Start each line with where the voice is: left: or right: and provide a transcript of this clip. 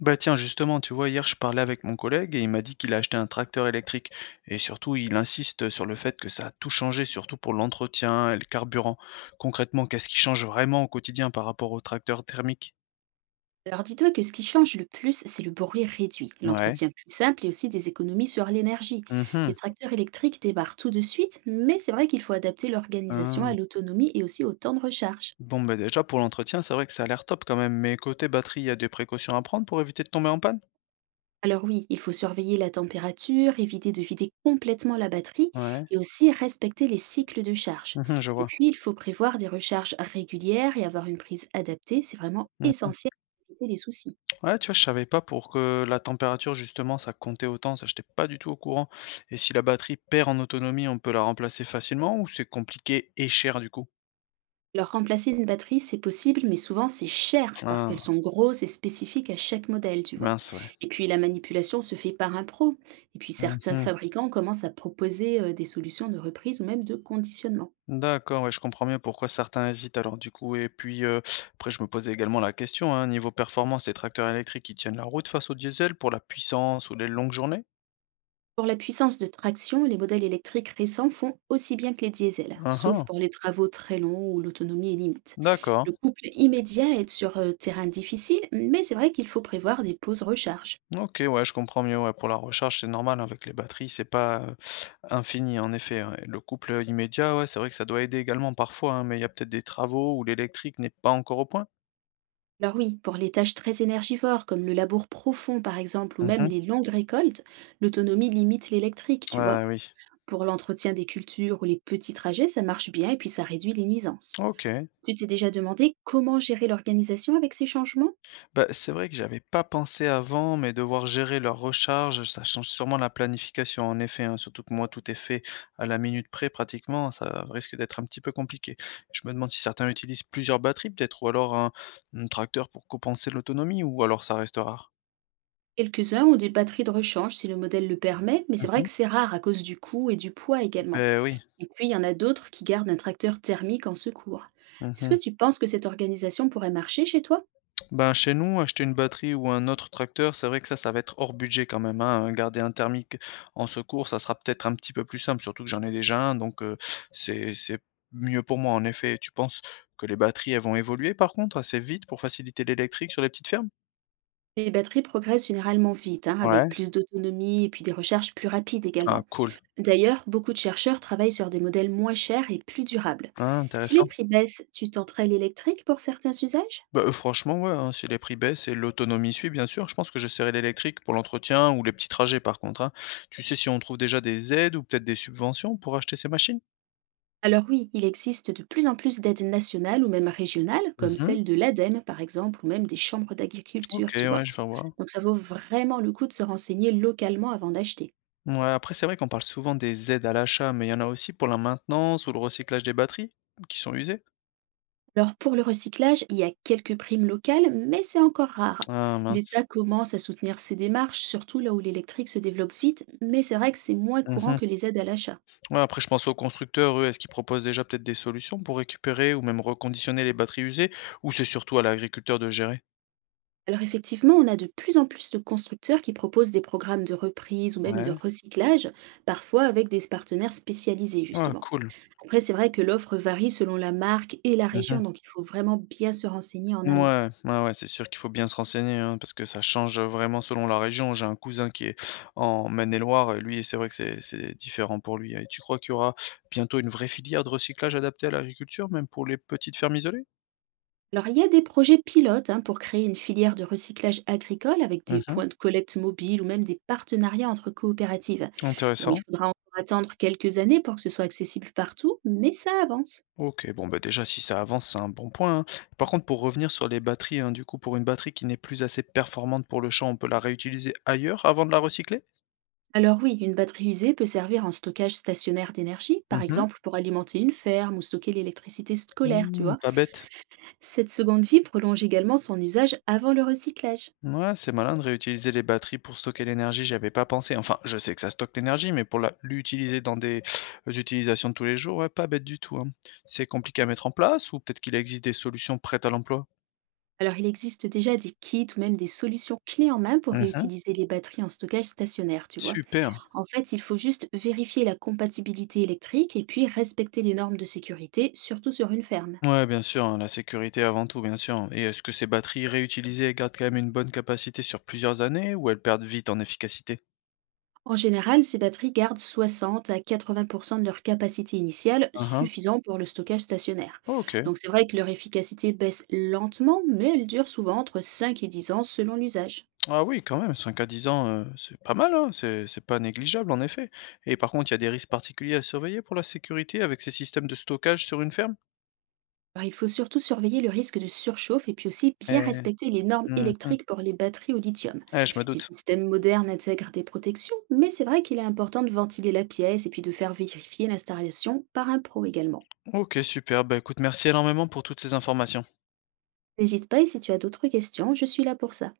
left: Bah tiens, justement, tu vois, hier, je parlais avec mon collègue et il m'a dit qu'il a acheté un tracteur électrique. Et surtout, il insiste sur le fait que ça a tout changé, surtout pour l'entretien et le carburant. Concrètement, qu'est-ce qui change vraiment au quotidien par rapport au tracteur thermique?
right: Alors dis-toi que ce qui change le plus, c'est le bruit réduit,
left: Ouais.
right: l'entretien plus simple et aussi des économies sur l'énergie. Les
left: Mhm.
right: tracteurs électriques débarrent tout de suite, mais c'est vrai qu'il faut adapter l'organisation à
left: Hein.
right: l'autonomie et aussi au temps de recharge.
left: Bon, bah déjà, pour l'entretien, c'est vrai que ça a l'air top quand même. Mais côté batterie, il y a des précautions à prendre pour éviter de tomber en panne?
right: Alors oui, il faut surveiller la température, éviter de vider complètement la batterie
left: Ouais.
right: et aussi respecter les cycles de charge.
left: Mhm, je
right: Et puis, il faut prévoir des recharges régulières et avoir une prise adaptée, c'est vraiment
left: vois.
right: essentiel pour éviter les soucis.
left: Ouais, tu vois, je savais pas pour que la température, justement, ça comptait autant, ça, j'étais pas du tout au courant. Et si la batterie perd en autonomie, on peut la remplacer facilement ou c'est compliqué et cher du coup?
right: Alors remplacer une batterie, c'est possible, mais souvent c'est cher parce qu'elles sont
left: Ah,
right: grosses et spécifiques à chaque modèle, tu vois.
left: mince, ouais.
right: Et puis la manipulation se fait par un pro. Et puis certains
left: Mhm.
right: fabricants commencent à proposer des solutions de reprise ou même de conditionnement.
left: D'accord, ouais, je comprends mieux pourquoi certains hésitent alors du coup. Et puis après, je me posais également la question, hein, niveau performance, les tracteurs électriques, ils tiennent la route face au diesel pour la puissance ou les longues journées?
right: Pour la puissance de traction, les modèles électriques récents font aussi bien que les diesels, sauf
left: Mhm.
right: pour les travaux très longs où l'autonomie est limite.
left: D'accord.
right: Le couple immédiat est sur terrain difficile, mais c'est vrai qu'il faut prévoir des pauses recharge.
left: OK, ouais, je comprends mieux, ouais, pour la recharge, c'est normal, hein, avec les batteries, c'est pas infini, en effet, hein, et le couple immédiat, ouais, c'est vrai que ça doit aider également parfois, hein, mais il y a peut-être des travaux où l'électrique n'est pas encore au point?
right: Alors oui, pour les tâches très énergivores comme le labour profond par exemple ou même
left: Mhm.
right: les longues récoltes, l'autonomie limite l'électrique, tu vois.
left: Ah oui.
right: Pour l'entretien des cultures ou les petits trajets, ça marche bien et puis ça réduit les nuisances.
left: OK.
right: Tu t'es déjà demandé comment gérer l'organisation avec ces changements?
left: Bah, c'est vrai que j'avais pas pensé avant, mais devoir gérer leur recharge, ça change sûrement la planification, en effet, hein, surtout que moi, tout est fait à la minute près pratiquement, ça risque d'être un petit peu compliqué. Je me demande si certains utilisent plusieurs batteries peut-être ou alors un, mmh, tracteur pour compenser l'autonomie ou alors ça reste rare?
right: Quelques-uns ont des batteries de rechange si le modèle le permet, mais c'est
left: Mmh
right: vrai que
left: mh.
right: c'est rare à cause du coût et du poids également.
left: Oui.
right: Et puis il y en a d'autres qui gardent un tracteur thermique en secours. Est-ce
left: Mmh.
right: que tu penses que cette organisation pourrait marcher chez toi?
left: Ben, chez nous, acheter une batterie ou un autre tracteur, c'est vrai que ça va être hors budget quand même, hein. Garder un thermique en secours, ça sera peut-être un petit peu plus simple, surtout que j'en ai déjà un, donc c'est mieux pour moi, en effet. Tu penses que les batteries, elles vont évoluer par contre assez vite pour faciliter l'électrique sur les petites fermes?
right: Les batteries progressent généralement vite, hein, avec
left: Ouais.
right: plus d'autonomie et puis des recherches plus rapides
left: Ah
right: également.
left: cool.
right: D'ailleurs, beaucoup de chercheurs travaillent sur des modèles moins chers et plus durables.
left: Ah
right: Si les
left: intéressant.
right: prix baissent, tu tenterais l'électrique pour certains usages?
left: Bah, franchement, ouais, hein, si les prix baissent et l'autonomie suit, bien sûr, je pense que j'essaierai l'électrique pour l'entretien ou les petits trajets par contre, hein. Tu sais si on trouve déjà des aides ou peut-être des subventions pour acheter ces machines?
right: Alors oui, il existe de plus en plus d'aides nationales ou même régionales, comme
left: Mmh.
right: celle de l'ADEME par exemple, ou même des chambres
left: OK,
right: d'agriculture, tu vois.
left: ouais, je vais voir.
right: Donc ça vaut vraiment le coup de se renseigner localement avant d'acheter.
left: Mouais, après, c'est vrai qu'on parle souvent des aides à l'achat, mais il y en a aussi pour la maintenance ou le recyclage des batteries qui sont usées?
right: Alors pour le recyclage, il y a quelques primes locales, mais c'est encore rare.
left: Ah mince.
right: L'État commence à soutenir ces démarches, surtout là où l'électrique se développe vite, mais c'est vrai que c'est moins courant
left: Mmh.
right: que les aides à l'achat.
left: Ouais, après, je pense aux constructeurs, eux, est-ce qu'ils proposent déjà peut-être des solutions pour récupérer ou même reconditionner les batteries usées? Ou c'est surtout à l'agriculteur de gérer?
right: Alors effectivement, on a de plus en plus de constructeurs qui proposent des programmes de reprise ou même de
left: Ouais.
right: recyclage, parfois avec des partenaires spécialisés
left: Ah
right: justement.
left: cool.
right: Après, c'est vrai que l'offre varie selon la marque et la région,
left: Mmh.
right: donc il faut vraiment bien se renseigner en amont.
left: Mouais, ouais, ouais, c'est sûr qu'il faut bien se renseigner, hein, parce que ça change, vraiment selon la région. J'ai un cousin qui est en Maine-et-Loire et lui, c'est vrai que c'est différent pour lui, hein. Et tu crois qu'il y aura bientôt une vraie filière de recyclage adaptée à l'agriculture, même pour les petites fermes isolées?
right: Alors, il y a des projets pilotes hein, pour créer une filière de recyclage agricole avec des
left: Mmh.
right: points de collecte mobiles ou même des partenariats entre coopératives. Bon, il
left: Intéressant.
right: faudra encore attendre quelques années pour que ce soit accessible partout, mais ça avance.
left: OK, bon, bah, déjà, si ça avance, c'est un bon point, hein. Par contre, pour revenir sur les batteries, hein, du coup, pour une batterie qui n'est plus assez performante pour le champ, on peut la réutiliser ailleurs avant de la recycler?
right: Alors oui, une batterie usée peut servir en stockage stationnaire d'énergie, par
left: Mmh mh.
right: exemple pour alimenter une ferme ou stocker l'électricité scolaire, tu
left: Mmh,
right: vois.
left: pas bête.
right: Cette seconde vie prolonge également son usage avant le recyclage.
left: Ouais, c'est malin de réutiliser les batteries pour stocker l'énergie, j'avais pas pensé. Enfin, je sais que ça stocke l'énergie, mais pour l'utiliser dans des utilisations de tous les jours, ouais, pas bête du tout, hein. C'est compliqué à mettre en place ou peut-être qu'il existe des solutions prêtes à l'emploi?
right: Alors il existe déjà des kits ou même des solutions clés en main pour
left: Mhm.
right: réutiliser les batteries en stockage stationnaire, tu vois.
left: Super.
right: En fait, il faut juste vérifier la compatibilité électrique et puis respecter les normes de sécurité, surtout sur une ferme.
left: Ouais, bien sûr, hein, la sécurité avant tout, bien sûr. Et est-ce que ces batteries réutilisées gardent quand même une bonne capacité sur plusieurs années ou elles perdent vite en efficacité?
right: En général, ces batteries gardent 60 à 80% de leur capacité initiale,
left: Mhm.
right: suffisant pour le stockage stationnaire.
left: Ok.
right: Donc c'est vrai que leur efficacité baisse lentement, mais elle dure souvent entre 5 et 10 ans selon l'usage.
left: Ah oui, quand même, 5 à 10 ans, c'est pas mal, hein, c'est pas négligeable en effet et par contre, il y a des risques particuliers à surveiller pour la sécurité avec ces systèmes de stockage sur une ferme?
right: Alors, il faut surtout surveiller le risque de surchauffe et puis aussi bien
left: Eh.
right: respecter les normes
left: Mmh.
right: électriques pour les batteries au lithium.
left: Eh, je me
right: Les
left: doute.
right: systèmes modernes intègrent des protections, mais c'est vrai qu'il est important de ventiler la pièce et puis de faire vérifier l'installation par un pro également.
left: OK, super, bah, écoute, merci énormément pour toutes ces informations.
right: N'hésite pas et si tu as d'autres questions, je suis là pour ça.